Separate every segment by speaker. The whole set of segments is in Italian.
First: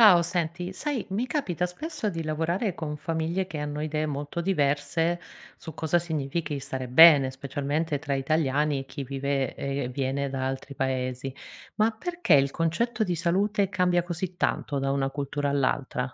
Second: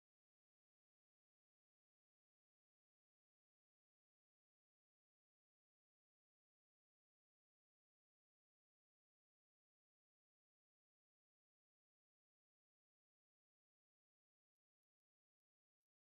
Speaker 1: Ciao, senti, sai, mi capita spesso di lavorare con famiglie che hanno idee molto diverse su cosa significhi stare bene, specialmente tra italiani e chi vive e viene da altri paesi. Ma perché il concetto di salute cambia così tanto da una cultura all'altra?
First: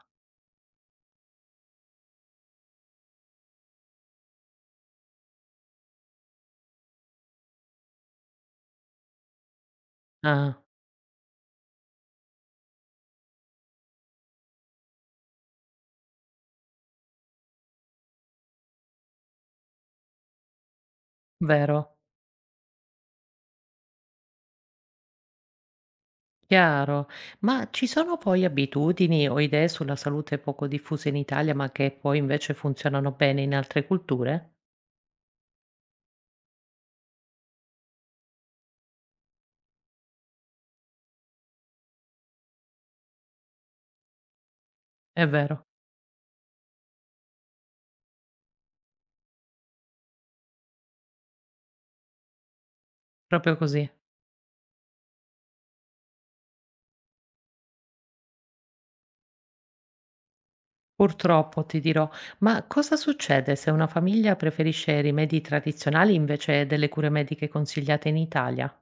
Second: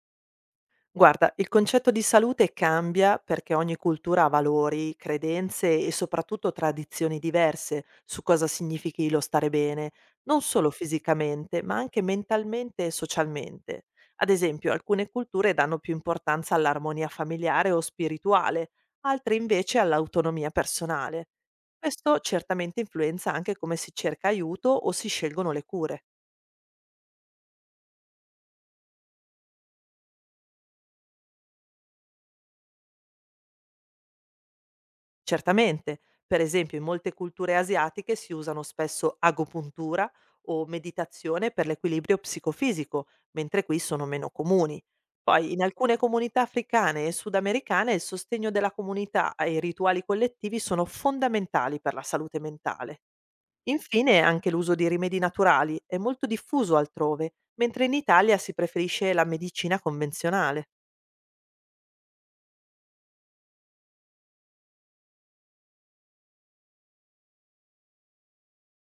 Speaker 2: Guarda, il concetto di salute cambia perché ogni cultura ha valori, credenze e soprattutto tradizioni diverse su cosa significhi lo stare bene, non
Speaker 1: Ah,
Speaker 2: solo fisicamente, ma anche mentalmente e socialmente. Ad esempio, alcune culture danno più importanza all'armonia familiare o spirituale, altre invece all'autonomia personale.
Speaker 1: vero,
Speaker 2: Questo certamente influenza anche come si cerca aiuto o si scelgono le cure.
Speaker 1: chiaro. Ma ci sono poi abitudini o idee sulla salute poco diffuse in Italia, ma che poi invece funzionano bene in altre culture?
Speaker 2: Certamente, per esempio in molte culture asiatiche si usano spesso agopuntura o meditazione per l'equilibrio psicofisico, mentre qui sono meno comuni.
Speaker 1: È
Speaker 2: Poi in
Speaker 1: vero,
Speaker 2: alcune comunità africane e sudamericane il sostegno della comunità e i rituali collettivi sono fondamentali per la salute mentale.
Speaker 1: proprio così.
Speaker 2: Infine anche l'uso di rimedi naturali è molto diffuso altrove, mentre in Italia si preferisce la medicina convenzionale.
Speaker 1: Purtroppo ti dirò, ma cosa succede se una famiglia preferisce rimedi tradizionali invece delle cure mediche consigliate in Italia?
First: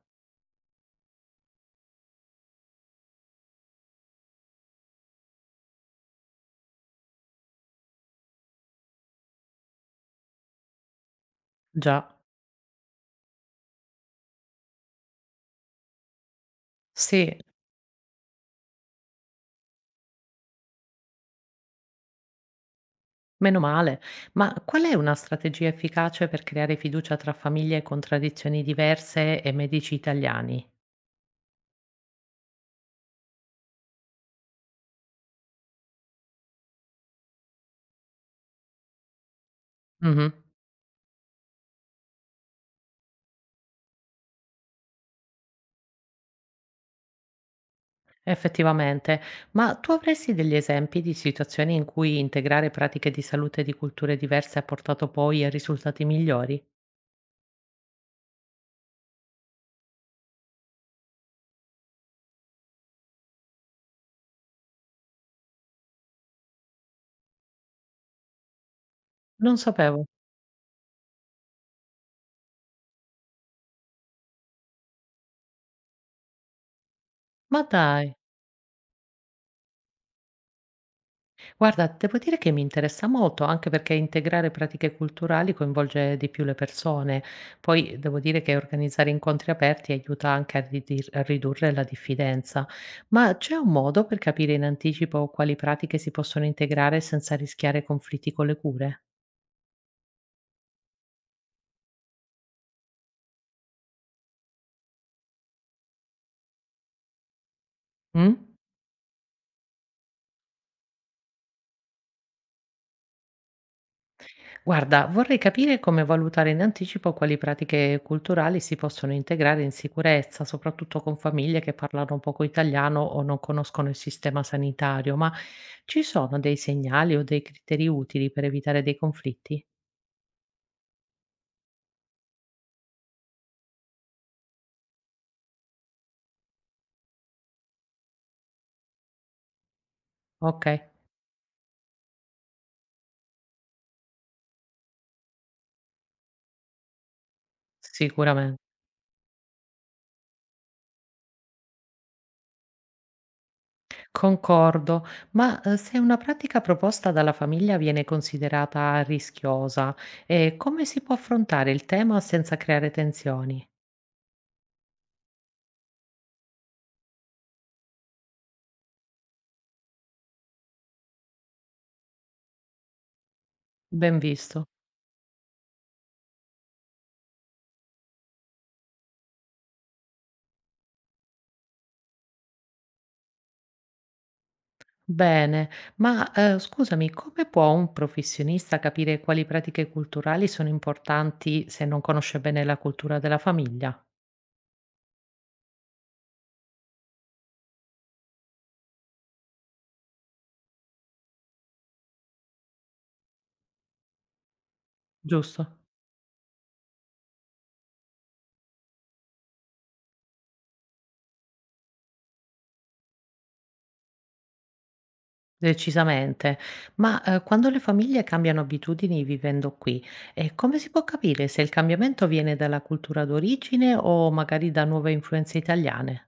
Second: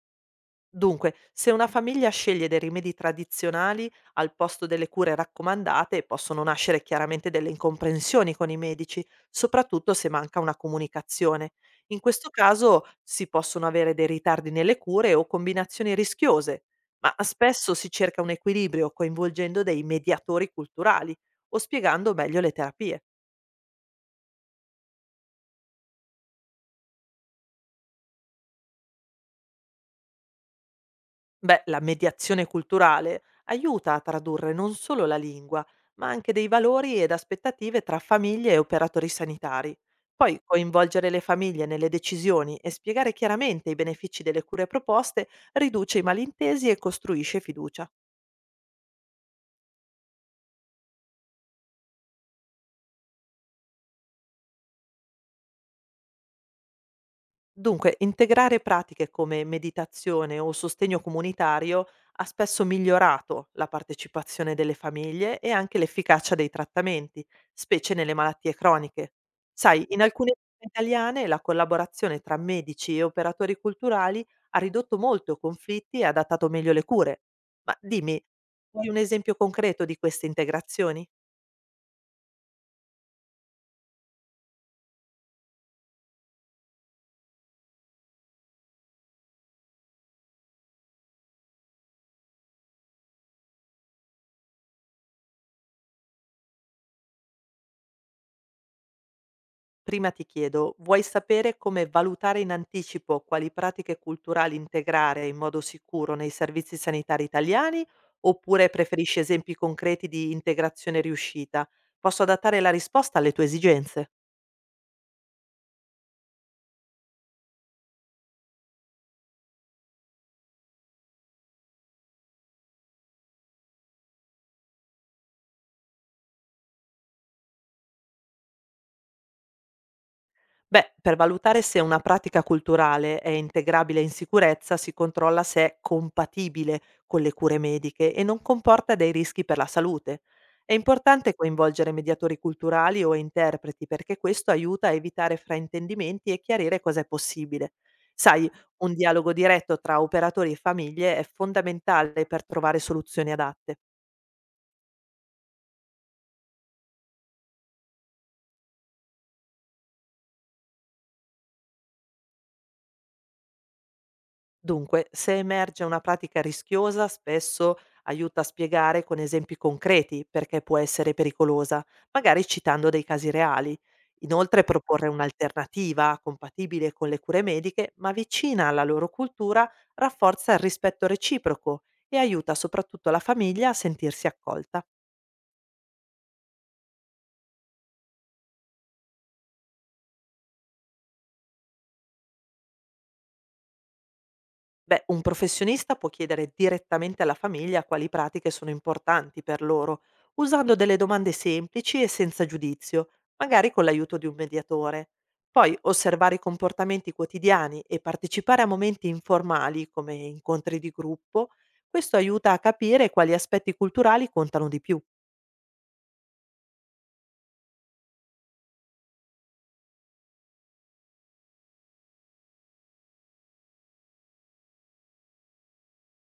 Speaker 2: Dunque, se una famiglia sceglie dei rimedi tradizionali al posto delle cure raccomandate, possono nascere chiaramente delle incomprensioni con i medici, soprattutto se manca una comunicazione. In
Speaker 1: Già,
Speaker 2: questo caso si possono avere dei ritardi nelle cure o combinazioni rischiose, ma
Speaker 1: sì,
Speaker 2: spesso si cerca un equilibrio coinvolgendo dei mediatori culturali o spiegando meglio le terapie.
Speaker 1: meno male. Ma qual è una strategia efficace per creare fiducia tra famiglie con tradizioni diverse e medici italiani?
Speaker 2: Beh, la mediazione culturale aiuta a tradurre non solo la lingua, ma anche dei valori ed aspettative tra famiglie e operatori sanitari.
Speaker 1: Mhm,
Speaker 2: Poi coinvolgere le famiglie nelle decisioni e spiegare chiaramente i benefici delle cure proposte riduce i malintesi e costruisce fiducia.
Speaker 1: effettivamente. Ma tu avresti degli esempi di situazioni in cui integrare pratiche di salute di culture diverse ha portato poi a risultati migliori?
Speaker 2: Dunque, integrare pratiche come meditazione o sostegno comunitario ha spesso migliorato la partecipazione delle famiglie e anche l'efficacia dei trattamenti, specie nelle malattie croniche.
Speaker 1: Non
Speaker 2: Sai, in
Speaker 1: sapevo.
Speaker 2: alcune città italiane la collaborazione tra medici e operatori culturali ha ridotto molto conflitti e adattato meglio le cure.
Speaker 1: Ma
Speaker 2: Ma
Speaker 1: dai.
Speaker 2: dimmi, vuoi un esempio concreto di queste integrazioni?
Speaker 1: Guarda, devo dire che mi interessa molto, anche perché integrare pratiche culturali coinvolge di più le persone. Poi devo dire che organizzare incontri aperti aiuta anche a ridurre la diffidenza. Ma c'è un modo per capire in anticipo quali pratiche si possono integrare senza rischiare conflitti con le cure?
Speaker 2: Prima ti chiedo, vuoi sapere come valutare in anticipo quali pratiche culturali integrare in modo sicuro nei servizi sanitari italiani
Speaker 1: Mm?
Speaker 2: oppure preferisci esempi concreti di integrazione riuscita? Posso adattare la risposta alle tue esigenze.
Speaker 1: Guarda, vorrei capire come valutare in anticipo quali pratiche culturali si possono integrare in sicurezza, soprattutto con famiglie che parlano poco italiano o non conoscono il sistema sanitario, ma ci sono dei segnali o dei criteri utili per evitare dei conflitti?
Speaker 2: Beh, per valutare se una pratica culturale è integrabile in sicurezza si controlla se è compatibile con le cure mediche e non comporta dei rischi per la salute.
Speaker 1: Ok,
Speaker 2: È importante coinvolgere mediatori culturali o interpreti perché questo aiuta a evitare fraintendimenti e chiarire cosa è possibile. Sai,
Speaker 1: sicuramente.
Speaker 2: un dialogo diretto tra operatori e famiglie è fondamentale per trovare soluzioni adatte.
Speaker 1: Concordo, ma se una pratica proposta dalla famiglia viene considerata rischiosa, come si può affrontare il tema senza creare tensioni?
Speaker 2: Dunque, se emerge una pratica rischiosa, spesso aiuta a spiegare con esempi concreti perché può essere pericolosa, magari citando dei casi reali.
Speaker 1: Ben
Speaker 2: Inoltre,
Speaker 1: visto.
Speaker 2: proporre un'alternativa compatibile con le cure mediche, ma vicina alla loro cultura, rafforza il rispetto reciproco e aiuta soprattutto la famiglia a sentirsi accolta.
Speaker 1: Bene, ma scusami, come può un professionista capire quali pratiche culturali sono importanti se non conosce bene la cultura della famiglia?
Speaker 2: Beh, un professionista può chiedere direttamente alla famiglia quali pratiche sono importanti per loro, usando delle domande semplici e senza giudizio, magari con l'aiuto di un mediatore. Poi
Speaker 1: Giusto?
Speaker 2: osservare i comportamenti quotidiani e partecipare a momenti informali come incontri di gruppo, questo aiuta a capire quali aspetti culturali contano di più.
Speaker 1: Decisamente. Ma quando le famiglie cambiano abitudini vivendo qui, come si può capire se il cambiamento viene dalla cultura d'origine o magari da nuove influenze italiane?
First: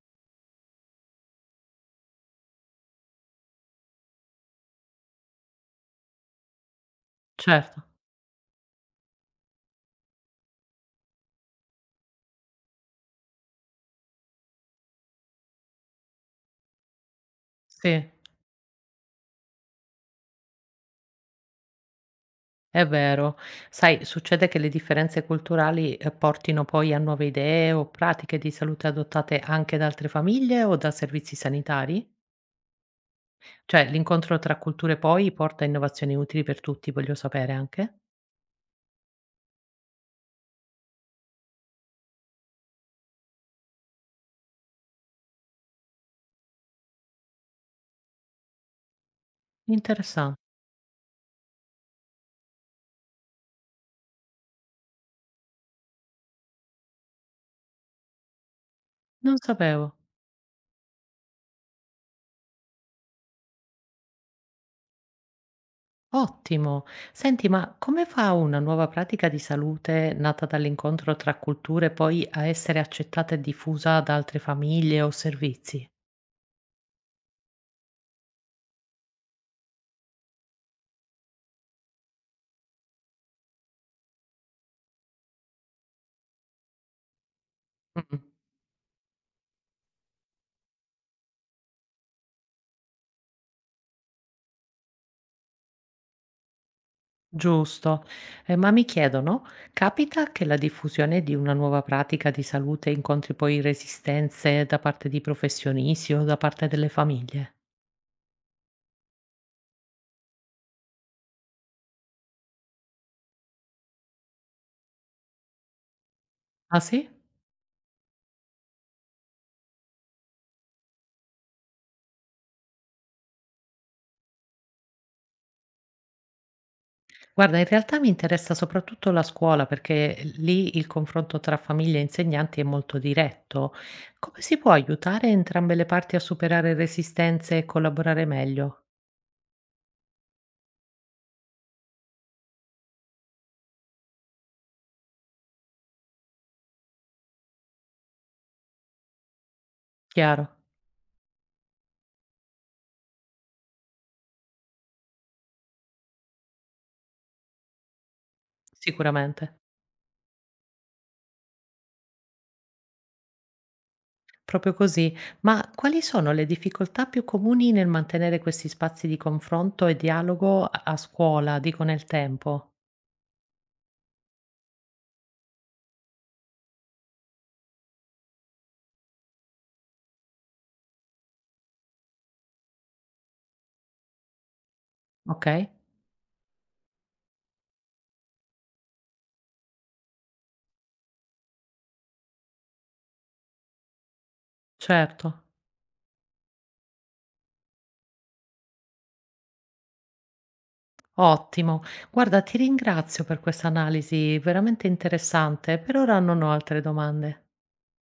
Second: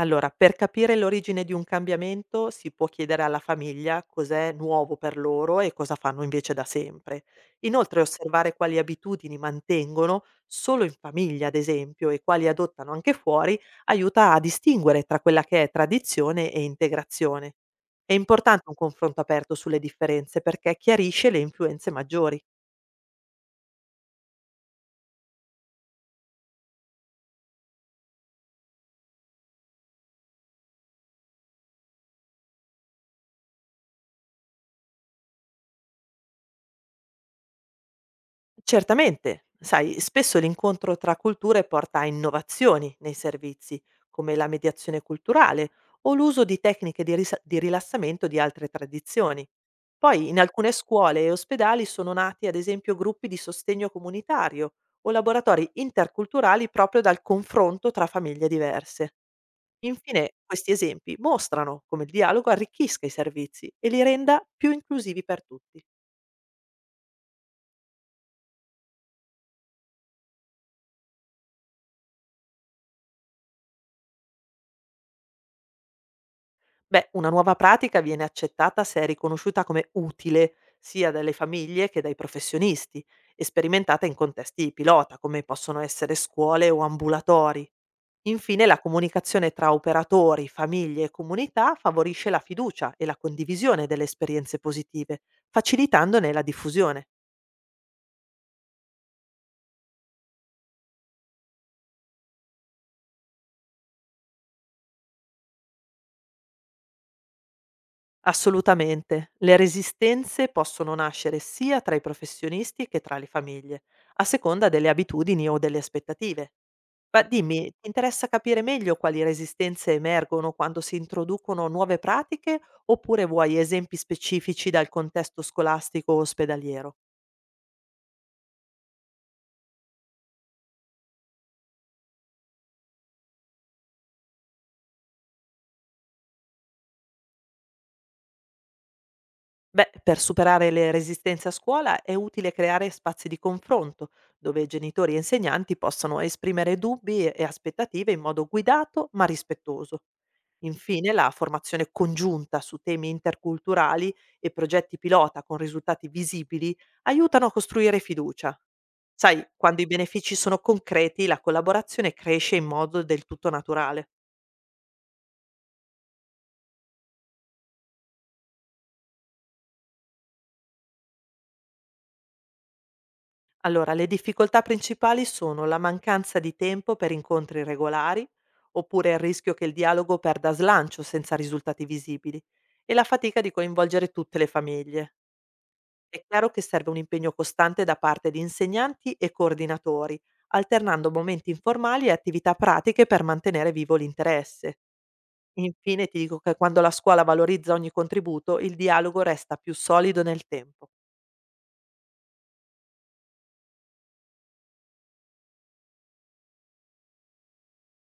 Speaker 2: Allora, per capire l'origine di un cambiamento si può chiedere alla famiglia cos'è nuovo per loro e cosa fanno invece da sempre.
Speaker 1: Certo,
Speaker 2: Inoltre osservare quali abitudini mantengono solo in famiglia, ad esempio, e quali adottano anche fuori, aiuta a distinguere tra quella che è tradizione e integrazione.
Speaker 1: sì.
Speaker 2: È importante un confronto aperto sulle differenze perché chiarisce le influenze maggiori.
Speaker 1: È vero. Sai, succede che le differenze culturali, portino poi a nuove idee o pratiche di salute adottate anche da altre famiglie o da servizi sanitari? Cioè, l'incontro tra culture poi porta a innovazioni utili per tutti, voglio sapere anche.
Speaker 2: Certamente, sai, spesso l'incontro tra culture porta a innovazioni nei servizi, come la mediazione culturale o l'uso di tecniche di, di rilassamento di altre tradizioni. Poi
Speaker 1: Interessan
Speaker 2: in alcune scuole e ospedali sono nati, ad esempio, gruppi di sostegno comunitario o laboratori interculturali proprio dal confronto tra famiglie diverse.
Speaker 1: non sapevo.
Speaker 2: Infine, questi esempi mostrano come il dialogo arricchisca i servizi e li renda più inclusivi per tutti.
Speaker 1: Ottimo. Senti, ma come fa una nuova pratica di salute nata dall'incontro tra culture poi a essere accettata e diffusa da altre famiglie o servizi?
Speaker 2: Beh, una nuova pratica viene accettata se è riconosciuta come utile sia dalle famiglie che dai professionisti e sperimentata in contesti pilota, come possono essere scuole o ambulatori.
Speaker 1: Mh-mh.
Speaker 2: Infine, la comunicazione tra operatori, famiglie e comunità favorisce la fiducia e la condivisione delle esperienze positive, facilitandone la diffusione.
Speaker 1: Giusto. Ma mi chiedono, capita che la diffusione di una nuova pratica di salute incontri poi resistenze da parte di professionisti o da parte delle famiglie?
Speaker 2: Assolutamente, le resistenze possono nascere sia tra i professionisti che tra le famiglie, a seconda delle abitudini o delle aspettative.
Speaker 1: Ah sì?
Speaker 2: Ma dimmi, ti interessa capire meglio quali resistenze emergono quando si introducono nuove pratiche oppure vuoi esempi specifici dal contesto scolastico o ospedaliero?
Speaker 1: Guarda, in realtà mi interessa soprattutto la scuola perché lì il confronto tra famiglie e insegnanti è molto diretto. Come si può aiutare entrambe le parti a superare resistenze e collaborare meglio?
Speaker 2: Beh, per superare le resistenze a scuola è utile creare spazi di confronto, dove genitori e insegnanti possono esprimere dubbi e aspettative in modo guidato ma rispettoso.
Speaker 1: Chiaro,
Speaker 2: Infine, la formazione congiunta su temi interculturali e progetti pilota con risultati visibili aiutano a costruire fiducia. Sai,
Speaker 1: sicuramente.
Speaker 2: quando i benefici sono concreti, la collaborazione cresce in modo del tutto naturale.
Speaker 1: Proprio così. Ma quali sono le difficoltà più comuni nel mantenere questi spazi di confronto e dialogo a scuola, dico nel tempo?
Speaker 2: Allora, le difficoltà principali sono la mancanza di tempo per incontri regolari, oppure il rischio che il dialogo perda slancio senza risultati visibili, e la fatica di coinvolgere tutte le famiglie.
Speaker 1: Okay,
Speaker 2: È chiaro che serve un impegno costante da parte di insegnanti e coordinatori, alternando momenti informali e attività pratiche per mantenere vivo l'interesse.
Speaker 1: certo.
Speaker 2: Infine ti dico che quando la scuola valorizza ogni contributo, il dialogo resta più solido nel tempo.
Speaker 1: Ottimo. Guarda, ti ringrazio per questa analisi veramente interessante. Per ora non ho altre domande.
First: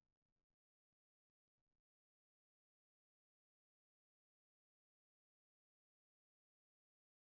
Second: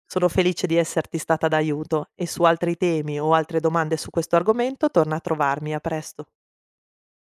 Speaker 2: Sono felice di esserti stata d'aiuto e su altri temi o altre domande su questo argomento torna a trovarmi, a presto.